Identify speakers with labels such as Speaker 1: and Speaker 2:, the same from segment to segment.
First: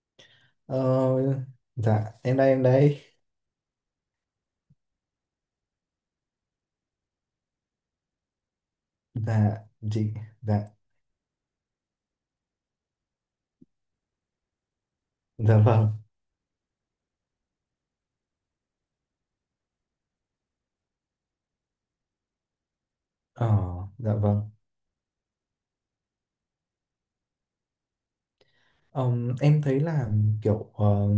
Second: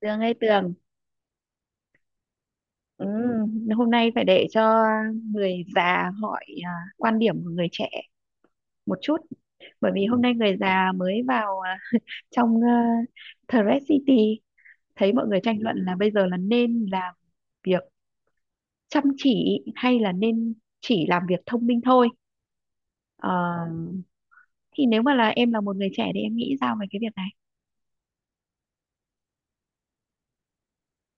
Speaker 1: Tường ơi Tường,
Speaker 2: Ờ, dạ em đây em đây.
Speaker 1: ừ, hôm nay phải để cho người già hỏi, à, quan điểm của người trẻ một chút.
Speaker 2: Dạ
Speaker 1: Bởi vì
Speaker 2: chị.
Speaker 1: hôm nay người
Speaker 2: Dạ.
Speaker 1: già mới vào, à, trong, à, Thread City thấy mọi người tranh
Speaker 2: Dạ
Speaker 1: luận
Speaker 2: vâng.
Speaker 1: là bây giờ là nên làm việc chăm chỉ hay là nên chỉ làm việc thông minh thôi.
Speaker 2: ờ
Speaker 1: Ờ,
Speaker 2: dạ vâng.
Speaker 1: thì nếu mà là em là một người trẻ thì em nghĩ sao về cái việc này?
Speaker 2: Em thấy là kiểu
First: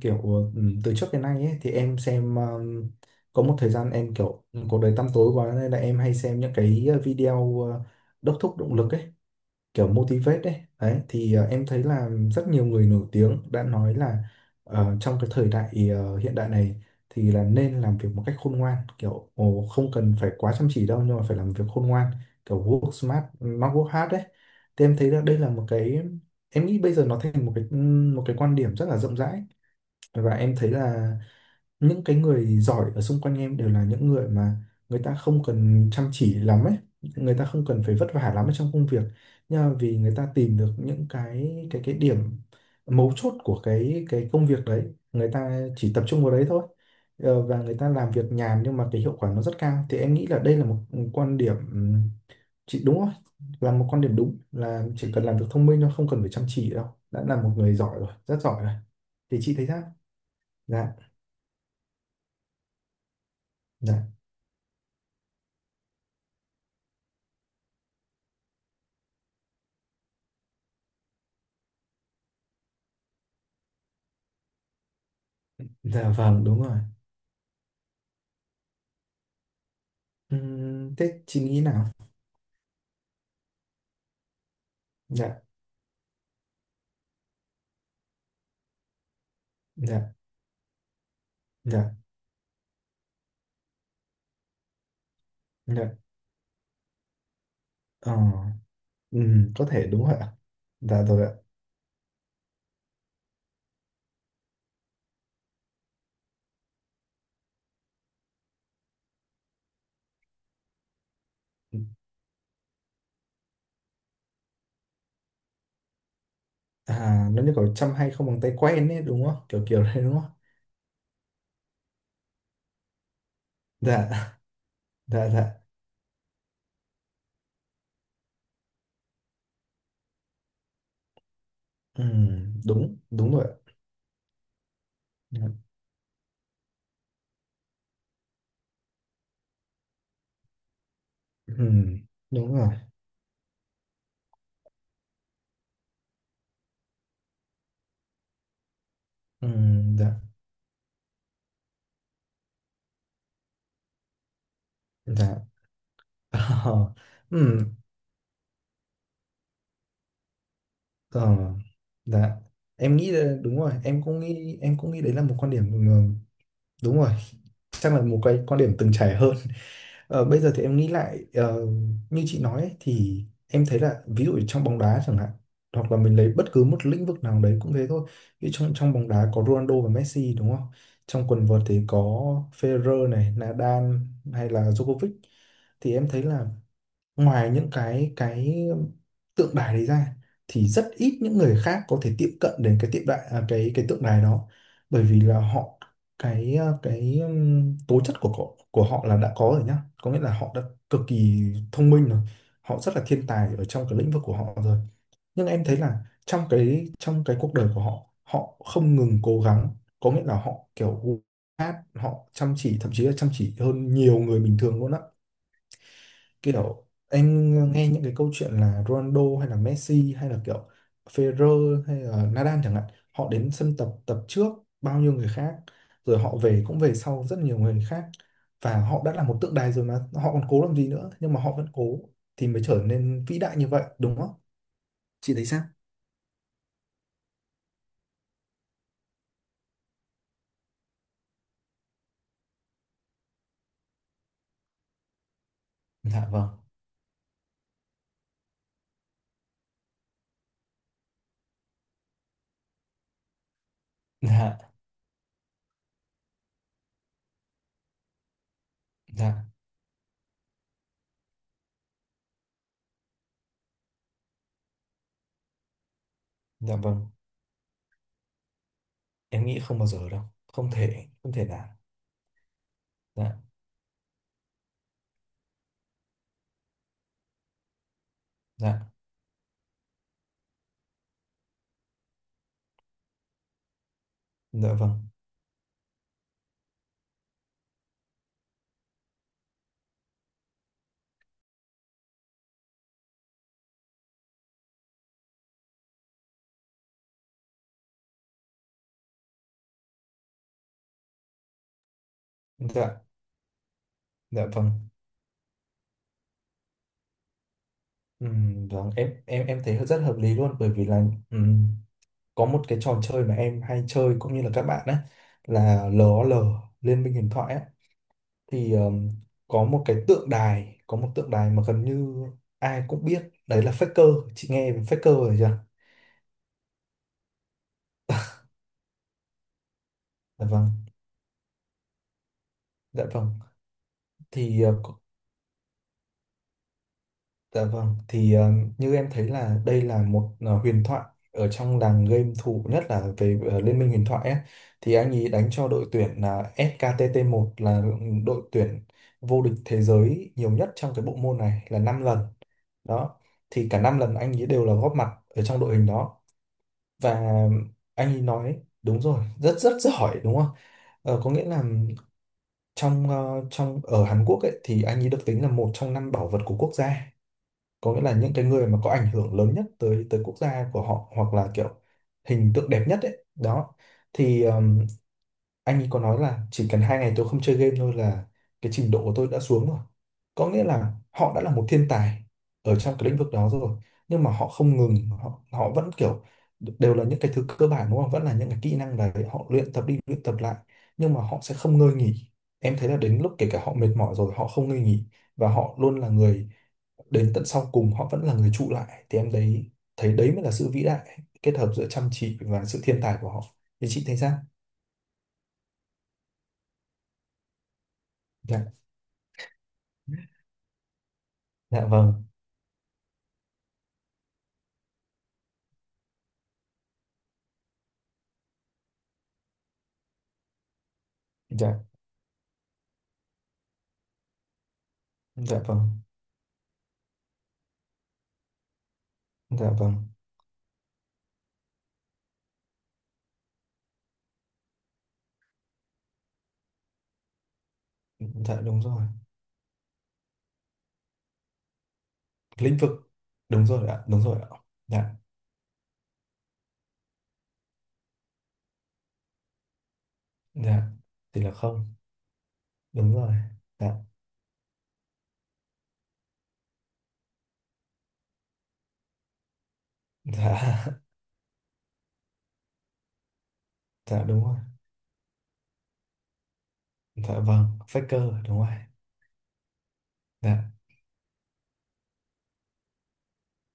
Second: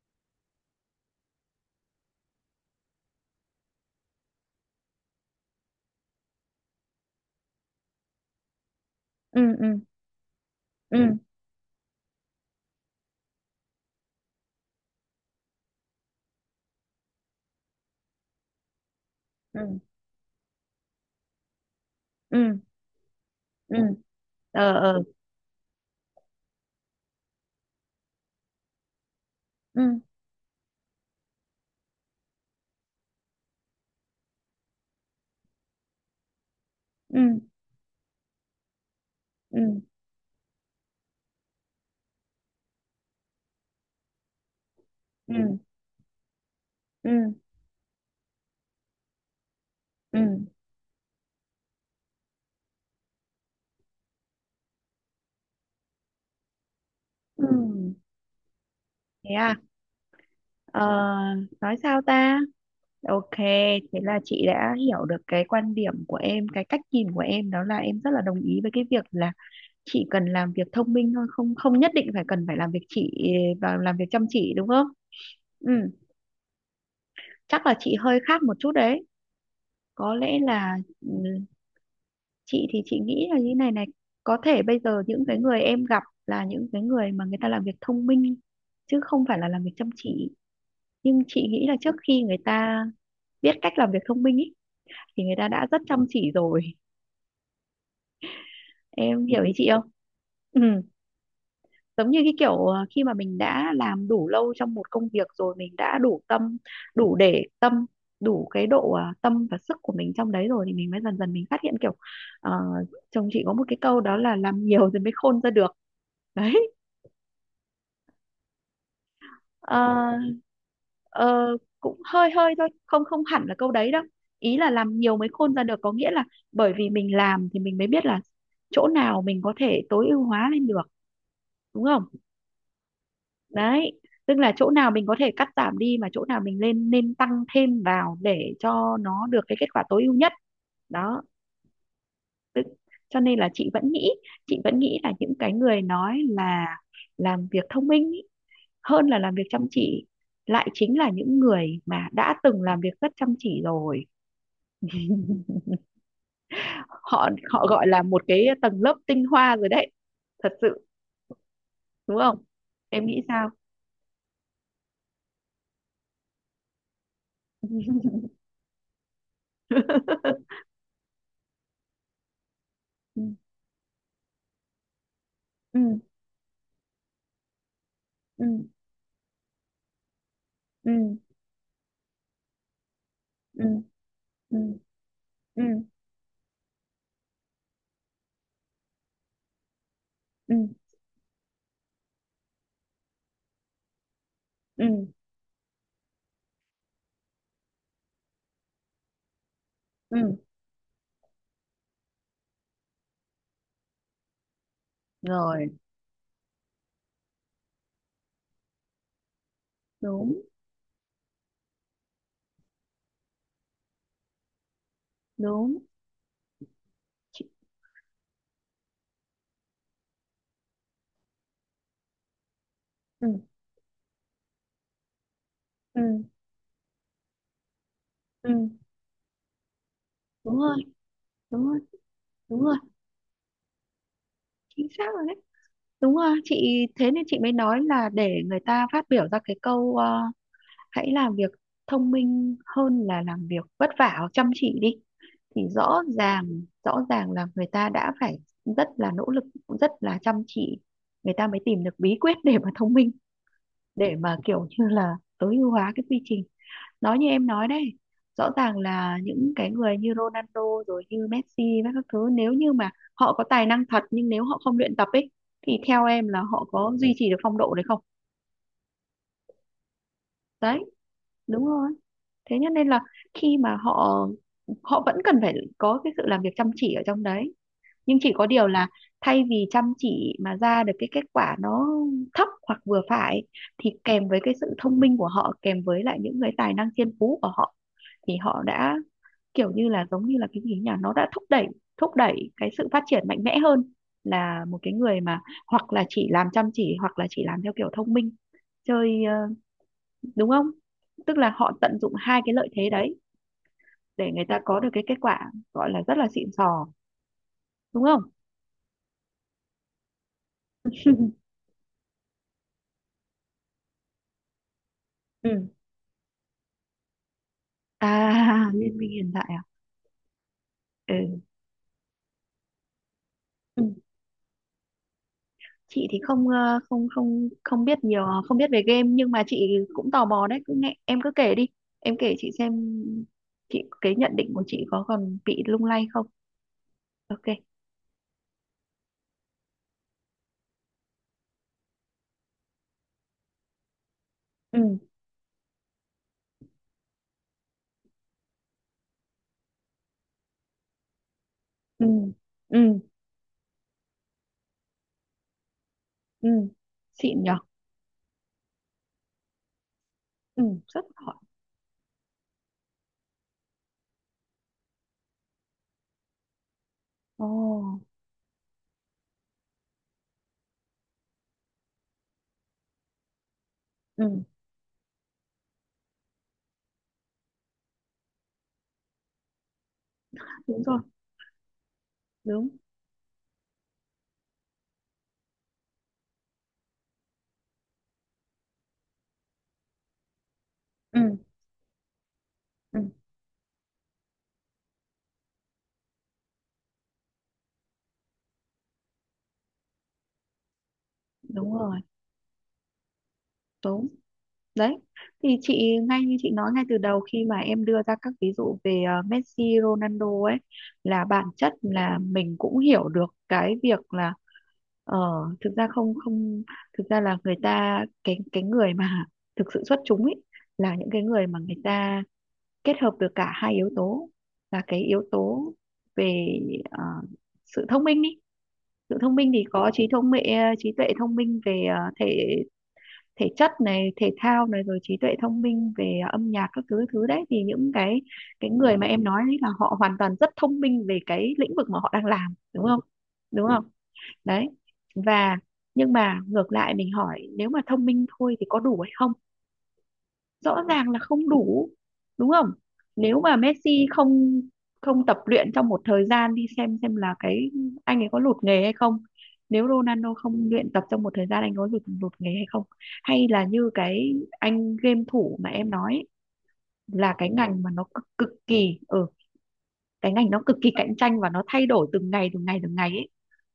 Speaker 2: kiểu từ trước đến nay ấy, thì em xem có một thời gian em kiểu cuộc đời tăm tối quá nên là em hay xem những cái video đốc thúc động lực ấy,
Speaker 1: Ừ ừ,
Speaker 2: kiểu motivate đấy
Speaker 1: ừ
Speaker 2: đấy. Thì em thấy là rất nhiều người nổi tiếng đã nói là trong cái thời đại hiện đại này thì là nên làm việc một cách khôn ngoan, kiểu
Speaker 1: ừ,
Speaker 2: ồ, không cần phải quá chăm chỉ đâu nhưng mà phải làm việc khôn ngoan,
Speaker 1: ừ
Speaker 2: kiểu work smart not
Speaker 1: ừ,
Speaker 2: work hard đấy.
Speaker 1: ờ
Speaker 2: Thì em
Speaker 1: ờ,
Speaker 2: thấy là đây là một cái, em nghĩ bây giờ nó thành một cái quan điểm rất là rộng rãi.
Speaker 1: ừ
Speaker 2: Và em thấy là những cái người giỏi ở xung quanh em đều là những người mà người ta không cần chăm chỉ lắm ấy, người
Speaker 1: ừ
Speaker 2: ta không cần phải vất vả lắm ở trong công việc, nhưng mà
Speaker 1: ừ
Speaker 2: vì người ta tìm được những cái điểm mấu chốt của cái công việc đấy, người
Speaker 1: ừ,
Speaker 2: ta chỉ tập trung vào đấy thôi.
Speaker 1: ừ
Speaker 2: Và người ta làm việc nhàn nhưng mà cái hiệu quả nó rất cao, thì em
Speaker 1: ừ,
Speaker 2: nghĩ là đây là một quan điểm, chị đúng không? Là một quan điểm đúng là chỉ cần làm việc thông minh thôi, không cần phải chăm chỉ đâu, đã là
Speaker 1: ừ
Speaker 2: một người giỏi rồi, rất giỏi rồi.
Speaker 1: Thế
Speaker 2: Thì chị
Speaker 1: à?
Speaker 2: thấy sao?
Speaker 1: ờ,
Speaker 2: Dạ.
Speaker 1: nói sao ta? Ok, thế
Speaker 2: Dạ.
Speaker 1: là chị đã hiểu được cái quan điểm của em, cái cách nhìn của em đó là em rất là đồng ý với cái việc là chị cần làm việc thông minh thôi, không không nhất định phải cần phải làm việc chị và làm việc chăm chỉ đúng không? Ừ,
Speaker 2: Dạ vâng, đúng rồi.
Speaker 1: chắc là chị hơi khác một chút đấy. Có lẽ là, ừ,
Speaker 2: Thế chị nghĩ nào?
Speaker 1: chị thì chị nghĩ là như này này, có thể bây giờ những cái
Speaker 2: Dạ,
Speaker 1: người em gặp là những cái người mà người ta làm việc thông minh chứ không phải là làm việc chăm
Speaker 2: dạ,
Speaker 1: chỉ, nhưng chị nghĩ là trước
Speaker 2: dạ,
Speaker 1: khi người ta biết cách làm việc thông minh ý, thì người ta đã rất
Speaker 2: dạ.
Speaker 1: chăm chỉ rồi.
Speaker 2: Ờ,
Speaker 1: Em hiểu ý
Speaker 2: có
Speaker 1: chị
Speaker 2: thể
Speaker 1: không?
Speaker 2: đúng rồi ạ.
Speaker 1: Ừ.
Speaker 2: Dạ rồi ạ.
Speaker 1: Giống như cái kiểu, ờ, khi mà mình đã làm đủ lâu trong một công việc rồi mình đã đủ tâm, đủ để tâm, đủ cái độ, ờ, tâm và sức của mình trong đấy rồi thì mình mới dần dần mình phát hiện kiểu, ờ, chồng chị có một cái câu đó là làm nhiều rồi mới khôn ra được, đấy.
Speaker 2: À, nó như kiểu chăm hay không bằng tay quen ấy, đúng không? Kiểu kiểu đấy
Speaker 1: Ờ,
Speaker 2: đúng không?
Speaker 1: ờ, Cũng hơi hơi thôi không không hẳn là câu đấy đâu.
Speaker 2: Dạ,
Speaker 1: Ý là làm nhiều
Speaker 2: dạ,
Speaker 1: mới khôn
Speaker 2: dạ.
Speaker 1: ra được có nghĩa là bởi vì mình làm thì mình mới biết là chỗ nào mình có thể tối ưu hóa lên được, đúng không?
Speaker 2: Đúng, đúng rồi ạ.
Speaker 1: Đấy, tức là chỗ nào mình có thể
Speaker 2: Dạ.
Speaker 1: cắt giảm đi mà chỗ nào mình lên nên tăng thêm vào để cho nó được cái kết quả tối ưu nhất, đó.
Speaker 2: Ừm, đúng
Speaker 1: Tức,
Speaker 2: rồi.
Speaker 1: cho nên là chị vẫn nghĩ là những cái người nói là làm việc thông minh ý, hơn là làm việc chăm chỉ
Speaker 2: Dạ,
Speaker 1: lại chính là những người mà đã từng làm việc rất chăm chỉ rồi.
Speaker 2: dạ. Ờ,
Speaker 1: họ họ
Speaker 2: ừm,
Speaker 1: gọi là một cái tầng lớp tinh hoa rồi đấy, thật sự.
Speaker 2: ờ,
Speaker 1: Đúng
Speaker 2: dạ.
Speaker 1: không?
Speaker 2: Em
Speaker 1: Em
Speaker 2: nghĩ
Speaker 1: nghĩ
Speaker 2: là
Speaker 1: sao?
Speaker 2: đúng rồi, em cũng nghĩ, đấy là một quan điểm, đúng rồi, chắc là một cái quan điểm từng trải hơn. Bây giờ thì em nghĩ lại, như chị nói ấy,
Speaker 1: Ừ
Speaker 2: thì em thấy là ví dụ trong bóng đá chẳng hạn, hoặc là
Speaker 1: ừ,
Speaker 2: mình lấy bất cứ một lĩnh vực nào đấy cũng thế thôi.
Speaker 1: ừ
Speaker 2: Ví dụ trong trong bóng đá có Ronaldo và Messi, đúng không?
Speaker 1: ừ,
Speaker 2: Trong quần vợt thì có Federer này,
Speaker 1: ừ
Speaker 2: Nadal hay
Speaker 1: ừ,
Speaker 2: là Djokovic.
Speaker 1: ừ
Speaker 2: Thì em thấy là ngoài những cái tượng đài đấy ra,
Speaker 1: ừ,
Speaker 2: thì rất ít những người khác có thể tiếp cận đến cái tượng đài à, cái tượng đài đó,
Speaker 1: ừ
Speaker 2: bởi vì là họ, cái ờ, cái tố chất của họ, là đã có rồi nhá, có
Speaker 1: ừ,
Speaker 2: nghĩa là họ đã cực kỳ thông minh rồi, họ rất là thiên tài ở trong cái lĩnh vực của họ rồi. Nhưng em
Speaker 1: rồi
Speaker 2: thấy là trong cái cuộc đời của họ, họ không ngừng cố gắng, có nghĩa là
Speaker 1: đúng
Speaker 2: họ kiểu hát họ chăm chỉ, thậm chí là chăm chỉ hơn nhiều người bình thường luôn á.
Speaker 1: đúng
Speaker 2: Kiểu
Speaker 1: chị,
Speaker 2: em nghe những cái câu chuyện là Ronaldo hay là Messi hay là kiểu Federer hay là Nadal chẳng hạn,
Speaker 1: ừ
Speaker 2: họ đến sân tập, tập trước bao nhiêu người khác,
Speaker 1: ừ
Speaker 2: rồi họ về cũng về sau rất nhiều người khác.
Speaker 1: ừ,
Speaker 2: Và họ đã là một tượng đài rồi mà họ còn
Speaker 1: đúng
Speaker 2: cố
Speaker 1: rồi,
Speaker 2: làm gì nữa, nhưng mà họ vẫn
Speaker 1: đúng rồi,
Speaker 2: cố thì
Speaker 1: đúng
Speaker 2: mới
Speaker 1: rồi,
Speaker 2: trở nên vĩ đại như vậy, đúng không?
Speaker 1: chính xác rồi
Speaker 2: Chị
Speaker 1: đấy.
Speaker 2: thấy sao?
Speaker 1: Đúng rồi chị thế nên chị mới nói là để người ta phát biểu ra cái câu, ờ, hãy làm việc thông minh hơn là làm việc vất vả hoặc chăm chỉ đi, thì rõ
Speaker 2: Dạ
Speaker 1: ràng
Speaker 2: vâng,
Speaker 1: rõ ràng là người ta đã phải rất là nỗ lực, rất là chăm chỉ, người ta mới tìm được bí quyết để mà thông minh, để mà
Speaker 2: dạ,
Speaker 1: kiểu như là tối ưu hóa cái quy trình, nói như em nói đấy. Rõ ràng là
Speaker 2: dạ,
Speaker 1: những cái người như Ronaldo rồi như Messi và các thứ nếu như mà họ có tài năng thật nhưng nếu họ không luyện tập ấy, thì theo em là họ
Speaker 2: dạ
Speaker 1: có
Speaker 2: vâng,
Speaker 1: duy trì được phong độ đấy không?
Speaker 2: em nghĩ không bao giờ đâu, không
Speaker 1: Đấy,
Speaker 2: thể, không thể
Speaker 1: đúng
Speaker 2: nào.
Speaker 1: rồi. Thế cho nên là
Speaker 2: Dạ,
Speaker 1: khi mà họ, họ vẫn cần phải có cái sự làm việc chăm chỉ ở trong đấy, nhưng chỉ có điều
Speaker 2: dạ,
Speaker 1: là thay vì chăm chỉ mà ra được cái kết quả nó thấp hoặc vừa phải thì kèm với cái
Speaker 2: dạ
Speaker 1: sự thông
Speaker 2: vâng,
Speaker 1: minh của họ kèm với lại những cái tài năng thiên phú của họ thì họ đã kiểu như là giống như là cái gì nhỉ, nó đã thúc đẩy cái sự phát triển mạnh mẽ hơn là một cái người mà hoặc là chỉ làm chăm chỉ hoặc là chỉ làm theo kiểu thông minh chơi, đúng không? Tức là họ tận dụng hai cái lợi thế
Speaker 2: dạ,
Speaker 1: đấy để người
Speaker 2: dạ
Speaker 1: ta
Speaker 2: vâng.
Speaker 1: có được cái kết quả gọi là rất là xịn sò, đúng
Speaker 2: Ừ,
Speaker 1: không?
Speaker 2: vâng, em thấy rất hợp lý luôn, bởi vì là ừ, có một cái trò chơi mà em hay chơi cũng như là các bạn ấy,
Speaker 1: Ừ,
Speaker 2: là LOL, Liên minh huyền thoại ấy.
Speaker 1: à
Speaker 2: Thì
Speaker 1: Liên minh hiện tại à.
Speaker 2: có một tượng
Speaker 1: Ừ.
Speaker 2: đài mà gần như ai cũng biết đấy là
Speaker 1: Ừ,
Speaker 2: Faker. Chị nghe về Faker rồi chưa?
Speaker 1: chị thì không, không biết nhiều, không biết về game nhưng mà chị cũng tò mò
Speaker 2: Dạ
Speaker 1: đấy,
Speaker 2: vâng,
Speaker 1: cứ nghe em cứ kể đi, em kể chị xem.
Speaker 2: dạ vâng,
Speaker 1: Chị cái nhận định của
Speaker 2: thì
Speaker 1: chị có còn bị lung lay không? Ok.
Speaker 2: dạ vâng, thì như em thấy là đây là một huyền thoại ở trong làng game thủ, nhất là về Liên minh huyền thoại ấy. Thì
Speaker 1: Ừ
Speaker 2: anh ấy đánh cho đội tuyển là SKTT1, là đội tuyển vô địch thế giới nhiều nhất trong cái bộ môn này là năm
Speaker 1: ừ,
Speaker 2: lần.
Speaker 1: ừ
Speaker 2: Đó, thì cả 5 lần anh ấy đều là góp mặt ở trong đội hình đó.
Speaker 1: ừ,
Speaker 2: Và
Speaker 1: xịn nhở.
Speaker 2: anh ấy nói đúng rồi, rất rất giỏi, đúng không?
Speaker 1: Ừ rất
Speaker 2: Có
Speaker 1: giỏi.
Speaker 2: nghĩa là trong ờ, trong ở Hàn Quốc ấy, thì anh ấy được tính là một trong 5 bảo vật của quốc gia,
Speaker 1: Ồ.
Speaker 2: có nghĩa là những cái người mà có ảnh hưởng lớn nhất tới tới quốc gia của họ, hoặc là kiểu hình tượng đẹp nhất ấy đó.
Speaker 1: Ừ
Speaker 2: Thì anh ấy có nói là chỉ cần 2 ngày tôi không chơi game thôi là cái trình độ của tôi đã xuống rồi, có nghĩa
Speaker 1: đúng
Speaker 2: là
Speaker 1: rồi.
Speaker 2: họ đã là một thiên tài
Speaker 1: Đúng.
Speaker 2: ở trong cái lĩnh vực đó rồi, nhưng mà họ không ngừng, họ họ vẫn kiểu đều là những cái thứ cơ bản, đúng không, vẫn là những cái kỹ năng đấy, họ luyện tập đi luyện tập lại, nhưng mà
Speaker 1: Ừ
Speaker 2: họ sẽ không ngơi nghỉ. Em thấy là
Speaker 1: ừ,
Speaker 2: đến lúc kể cả họ mệt mỏi rồi họ không ngơi nghỉ, và họ luôn là người đến tận sau cùng, họ vẫn là người trụ lại, thì em đấy thấy đấy mới là sự vĩ đại, kết hợp
Speaker 1: đúng
Speaker 2: giữa
Speaker 1: rồi.
Speaker 2: chăm chỉ và sự thiên tài của họ. Thì chị
Speaker 1: Đúng.
Speaker 2: thấy sao?
Speaker 1: Đấy, thì chị ngay như chị nói ngay từ đầu khi mà em đưa ra các ví
Speaker 2: Dạ.
Speaker 1: dụ về, ờ, Messi, Ronaldo ấy, là bản chất
Speaker 2: Dạ
Speaker 1: là
Speaker 2: vâng.
Speaker 1: mình cũng hiểu được cái việc là, ờ, thực ra không không thực ra là người ta cái người mà thực sự xuất chúng ấy là những cái người mà người
Speaker 2: Dạ.
Speaker 1: ta kết hợp được cả hai yếu tố, là cái yếu
Speaker 2: Dạ
Speaker 1: tố
Speaker 2: vâng.
Speaker 1: về, ờ, sự thông minh đi. Sự thông minh thì
Speaker 2: Dạ
Speaker 1: có
Speaker 2: vâng.
Speaker 1: trí thông minh, trí tuệ thông minh về, ờ, thể thể chất này, thể thao này rồi trí tuệ thông minh về, à, âm nhạc các thứ thứ đấy, thì những
Speaker 2: Dạ.
Speaker 1: cái
Speaker 2: Đúng
Speaker 1: người
Speaker 2: rồi.
Speaker 1: mà em nói đấy là họ hoàn toàn rất thông minh về cái lĩnh vực mà họ đang làm
Speaker 2: Lĩnh
Speaker 1: đúng
Speaker 2: vực.
Speaker 1: không?
Speaker 2: Đúng
Speaker 1: Đúng không?
Speaker 2: rồi ạ. Đúng rồi ạ.
Speaker 1: Đấy.
Speaker 2: Dạ.
Speaker 1: Và nhưng mà ngược lại mình hỏi nếu mà thông minh thôi thì có đủ hay không? Rõ
Speaker 2: Dạ.
Speaker 1: ràng là
Speaker 2: Thì
Speaker 1: không
Speaker 2: là
Speaker 1: đủ,
Speaker 2: không.
Speaker 1: đúng không?
Speaker 2: Đúng rồi.
Speaker 1: Nếu mà
Speaker 2: Dạ.
Speaker 1: Messi không không tập luyện trong một thời gian đi xem là cái anh ấy có lụt nghề hay không? Nếu Ronaldo không luyện
Speaker 2: Dạ.
Speaker 1: tập trong một thời gian anh có lụt lụt nghề hay không? Hay là như
Speaker 2: Dạ.
Speaker 1: cái
Speaker 2: Đúng rồi.
Speaker 1: anh game thủ mà em nói ấy, là
Speaker 2: Dạ
Speaker 1: cái
Speaker 2: vâng.
Speaker 1: ngành mà nó cực,
Speaker 2: Faker.
Speaker 1: cực
Speaker 2: Đúng rồi.
Speaker 1: kỳ ở, ừ, cái ngành nó
Speaker 2: Dạ.
Speaker 1: cực kỳ cạnh tranh và nó thay đổi từng ngày từng ngày từng ngày ấy,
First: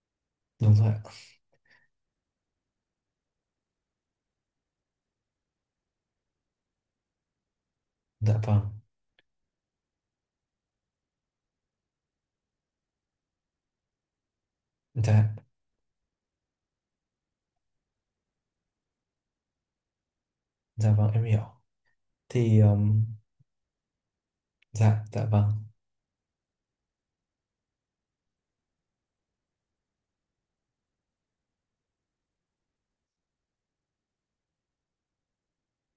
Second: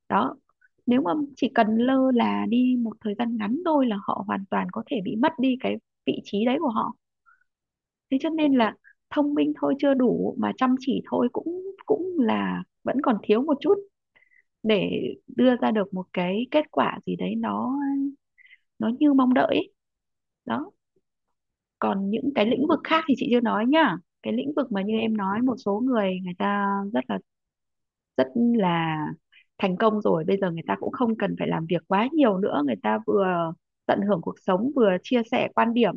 Speaker 1: đó.
Speaker 2: Đúng rồi
Speaker 1: Nếu
Speaker 2: ạ.
Speaker 1: mà chỉ cần lơ là đi một thời gian ngắn thôi là họ hoàn toàn có thể bị mất đi cái vị trí đấy của họ, thế cho
Speaker 2: Dạ
Speaker 1: nên
Speaker 2: vâng.
Speaker 1: là thông minh thôi chưa đủ mà chăm chỉ thôi cũng cũng là vẫn còn thiếu một chút để
Speaker 2: Dạ.
Speaker 1: đưa ra được một cái kết quả gì đấy nó như mong đợi ấy. Đó,
Speaker 2: Dạ vâng. Em hiểu.
Speaker 1: còn những cái
Speaker 2: Thì
Speaker 1: lĩnh vực khác thì chị chưa nói nhá. Cái lĩnh vực mà như
Speaker 2: dạ.
Speaker 1: em
Speaker 2: Dạ
Speaker 1: nói
Speaker 2: vâng.
Speaker 1: một số người người ta rất là rất là thành công rồi bây giờ người ta cũng không cần phải làm việc quá nhiều nữa, người ta vừa tận hưởng cuộc sống vừa chia sẻ quan điểm,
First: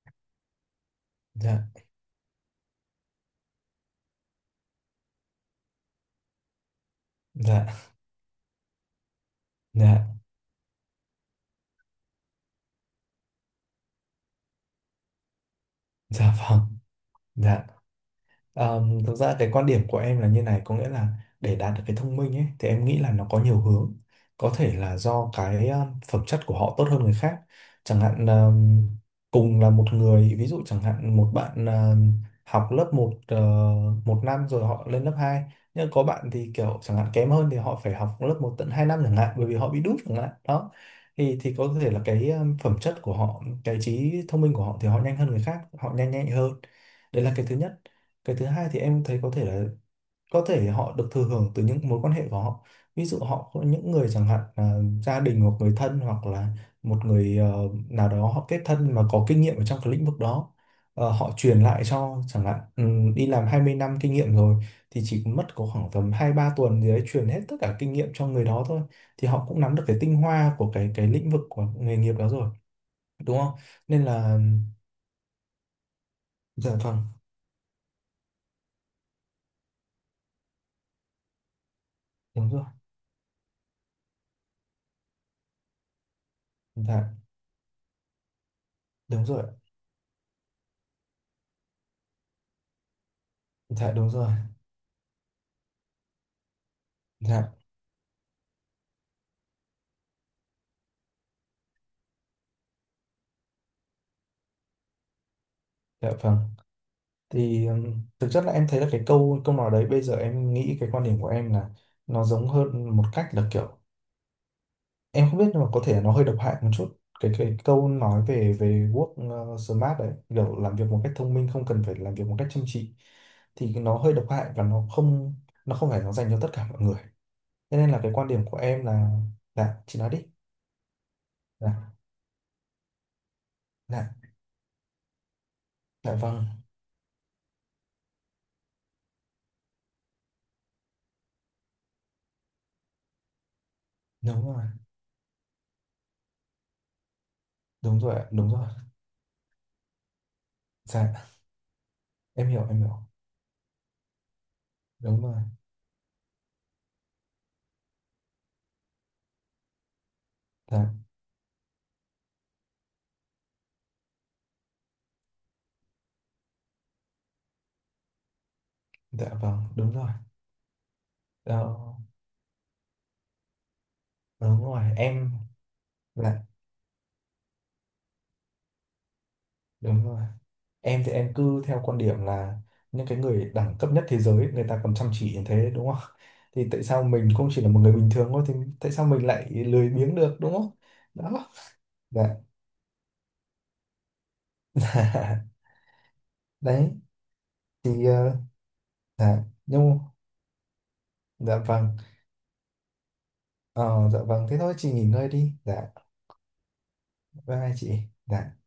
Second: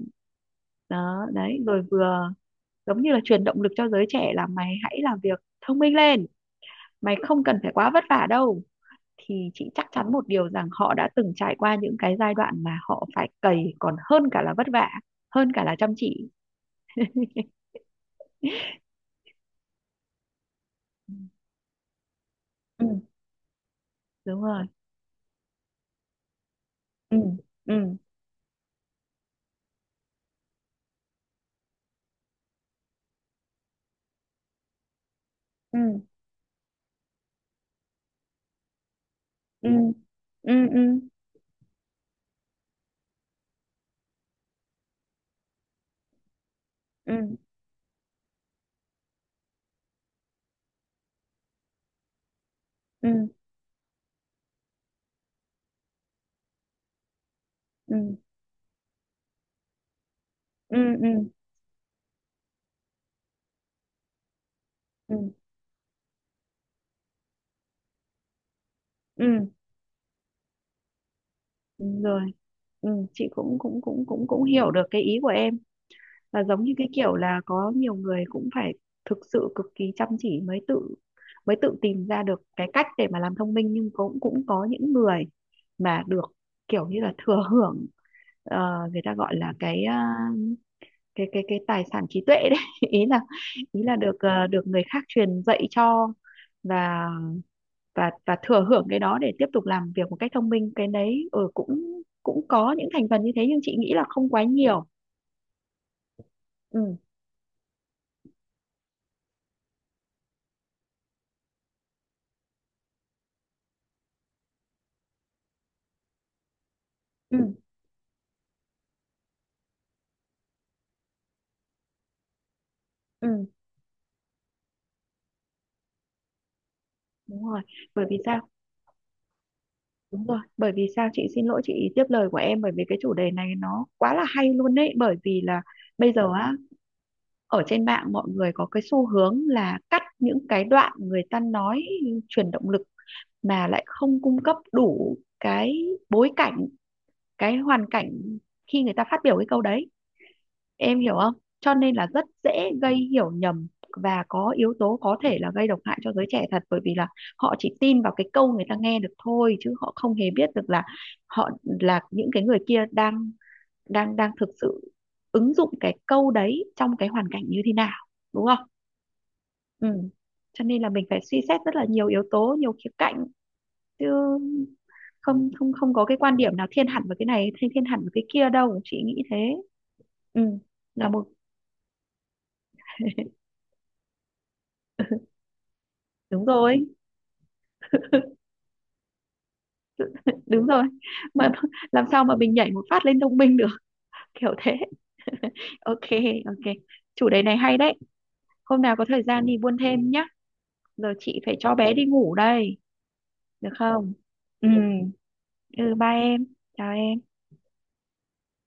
Speaker 1: đó đấy
Speaker 2: Dạ.
Speaker 1: rồi vừa giống như là truyền động lực cho giới trẻ là mày hãy làm việc thông minh lên, mày không cần phải
Speaker 2: Dạ.
Speaker 1: quá vất vả đâu, thì chị chắc chắn
Speaker 2: Dạ.
Speaker 1: một điều rằng họ đã từng trải qua những cái giai đoạn mà họ phải cày còn hơn cả là vất vả, hơn cả là chăm chỉ.
Speaker 2: Dạ vâng. Dạ. Thực ra cái quan điểm của em là như này, có nghĩa là
Speaker 1: Ừ,
Speaker 2: để đạt được cái thông minh ấy, thì em
Speaker 1: ừ,
Speaker 2: nghĩ là nó có nhiều hướng.
Speaker 1: đúng
Speaker 2: Có
Speaker 1: rồi.
Speaker 2: thể là do cái phẩm chất của họ tốt hơn người
Speaker 1: Ừ
Speaker 2: khác.
Speaker 1: ừ,
Speaker 2: Chẳng hạn, cùng là một người, ví dụ chẳng hạn một bạn học lớp một, một năm rồi họ lên lớp hai, nhưng
Speaker 1: ừ
Speaker 2: có bạn thì kiểu chẳng hạn kém hơn thì họ phải học lớp một tận 2 năm chẳng hạn, bởi vì họ
Speaker 1: ừ,
Speaker 2: bị đút chẳng hạn.
Speaker 1: ừ
Speaker 2: Đó.
Speaker 1: ừ,
Speaker 2: Thì, có thể là cái phẩm chất của họ, cái trí thông minh của họ thì họ nhanh hơn người khác, họ nhanh nhạy hơn, đấy là
Speaker 1: ừ
Speaker 2: cái thứ nhất. Cái thứ hai thì em thấy có thể họ được thừa hưởng từ những mối quan hệ của họ, ví dụ
Speaker 1: ừ,
Speaker 2: họ có những người chẳng hạn là gia đình hoặc người thân, hoặc là một người nào
Speaker 1: ừ
Speaker 2: đó họ kết thân mà có kinh nghiệm ở trong cái lĩnh vực đó.
Speaker 1: ừ, ừ
Speaker 2: Họ truyền lại cho chẳng hạn, đi làm 20 năm kinh nghiệm rồi, thì
Speaker 1: ừ,
Speaker 2: chỉ mất có khoảng tầm 2-3 tuần gì đấy truyền hết tất cả kinh nghiệm cho người đó thôi, thì họ
Speaker 1: ừ
Speaker 2: cũng nắm được cái tinh hoa của cái lĩnh vực, của nghề
Speaker 1: đúng
Speaker 2: nghiệp
Speaker 1: rồi.
Speaker 2: đó rồi,
Speaker 1: Ừ, chị
Speaker 2: đúng không?
Speaker 1: cũng cũng cũng
Speaker 2: Nên
Speaker 1: cũng
Speaker 2: là.
Speaker 1: cũng hiểu được cái ý của em là giống
Speaker 2: Dạ
Speaker 1: như cái
Speaker 2: vâng.
Speaker 1: kiểu là có nhiều người cũng phải thực sự cực kỳ chăm chỉ mới tự tìm ra được
Speaker 2: Đúng rồi.
Speaker 1: cái cách để mà làm thông minh, nhưng cũng cũng có những người mà được kiểu như là
Speaker 2: Dạ.
Speaker 1: thừa hưởng, ờ, người ta
Speaker 2: Đúng
Speaker 1: gọi
Speaker 2: rồi.
Speaker 1: là cái, ờ, cái tài sản trí tuệ đấy ý là, ý
Speaker 2: Dạ.
Speaker 1: là
Speaker 2: Đúng
Speaker 1: được,
Speaker 2: rồi.
Speaker 1: được người khác truyền dạy cho, và
Speaker 2: Dạ.
Speaker 1: và thừa hưởng cái đó để tiếp tục làm việc một cách thông minh, cái đấy ừ, cũng cũng có những thành phần như thế nhưng chị nghĩ là không quá nhiều.
Speaker 2: Dạ vâng.
Speaker 1: Ừ
Speaker 2: Thì thực chất là em thấy là cái câu câu nói đấy, bây giờ em nghĩ cái quan điểm của em là nó giống hơn một cách là kiểu em không biết, nhưng mà có thể nó hơi độc hại một chút, cái
Speaker 1: ừ,
Speaker 2: cái câu nói về về work smart đấy, kiểu làm việc một cách thông minh không cần phải làm việc một cách chăm chỉ,
Speaker 1: ừ
Speaker 2: thì nó hơi độc hại, và nó không phải nó dành cho tất cả mọi người.
Speaker 1: đúng rồi
Speaker 2: Thế nên là
Speaker 1: bởi
Speaker 2: cái
Speaker 1: vì
Speaker 2: quan
Speaker 1: sao?
Speaker 2: điểm của em là. Dạ, chị nói đi.
Speaker 1: Đúng rồi bởi vì sao, chị xin lỗi
Speaker 2: Dạ.
Speaker 1: chị tiếp lời của em bởi vì cái chủ đề này nó quá
Speaker 2: Dạ.
Speaker 1: là hay luôn đấy, bởi vì là bây
Speaker 2: Dạ
Speaker 1: giờ
Speaker 2: vâng.
Speaker 1: á, ở trên mạng mọi người có cái xu hướng là cắt những cái đoạn người ta nói truyền động lực mà lại không cung
Speaker 2: Đúng
Speaker 1: cấp
Speaker 2: rồi.
Speaker 1: đủ cái bối cảnh, cái hoàn
Speaker 2: Đúng
Speaker 1: cảnh
Speaker 2: rồi ạ, đúng rồi.
Speaker 1: khi người ta phát biểu cái câu đấy, em hiểu
Speaker 2: Dạ.
Speaker 1: không? Cho nên là rất
Speaker 2: Em hiểu,
Speaker 1: dễ
Speaker 2: em
Speaker 1: gây
Speaker 2: hiểu.
Speaker 1: hiểu nhầm và có yếu tố có
Speaker 2: Đúng rồi.
Speaker 1: thể là gây độc hại cho giới trẻ thật, bởi vì là họ chỉ tin vào cái câu người ta nghe được thôi chứ họ không hề biết được là
Speaker 2: Dạ.
Speaker 1: họ là những cái người kia đang đang đang thực sự ứng dụng cái câu đấy trong cái hoàn cảnh như thế nào, đúng không?
Speaker 2: Dạ vâng.
Speaker 1: Ừ.
Speaker 2: Đúng rồi.
Speaker 1: Cho nên là mình phải suy xét rất là
Speaker 2: Đó,
Speaker 1: nhiều yếu tố, nhiều khía cạnh chứ
Speaker 2: đúng rồi em
Speaker 1: không, không có cái quan
Speaker 2: là,
Speaker 1: điểm nào thiên hẳn vào cái này thiên thiên hẳn vào cái kia đâu, chị nghĩ thế.
Speaker 2: đúng rồi,
Speaker 1: Ừ.
Speaker 2: em
Speaker 1: Là
Speaker 2: thì
Speaker 1: một,
Speaker 2: em cứ theo quan điểm là những cái người đẳng cấp nhất thế giới người ta còn chăm chỉ như thế, đúng không?
Speaker 1: đúng
Speaker 2: Thì tại
Speaker 1: rồi,
Speaker 2: sao mình cũng chỉ là một người bình thường thôi thì tại sao mình lại lười biếng được, đúng
Speaker 1: đúng
Speaker 2: không?
Speaker 1: rồi.
Speaker 2: Đó.
Speaker 1: Mà làm sao
Speaker 2: Dạ.
Speaker 1: mà mình nhảy một phát lên thông minh được, kiểu thế. Ok, ok,
Speaker 2: Đấy,
Speaker 1: chủ đề này hay đấy,
Speaker 2: thì
Speaker 1: hôm nào có thời
Speaker 2: dạ
Speaker 1: gian đi buôn
Speaker 2: nhưng
Speaker 1: thêm nhá. Giờ chị phải
Speaker 2: dạ
Speaker 1: cho
Speaker 2: vâng,
Speaker 1: bé đi ngủ đây, được
Speaker 2: ờ,
Speaker 1: không?
Speaker 2: dạ vâng, thế
Speaker 1: Ừ,
Speaker 2: thôi chị nghỉ ngơi đi. Dạ.
Speaker 1: ừ bye em, chào em.
Speaker 2: Bye bye chị. Dạ.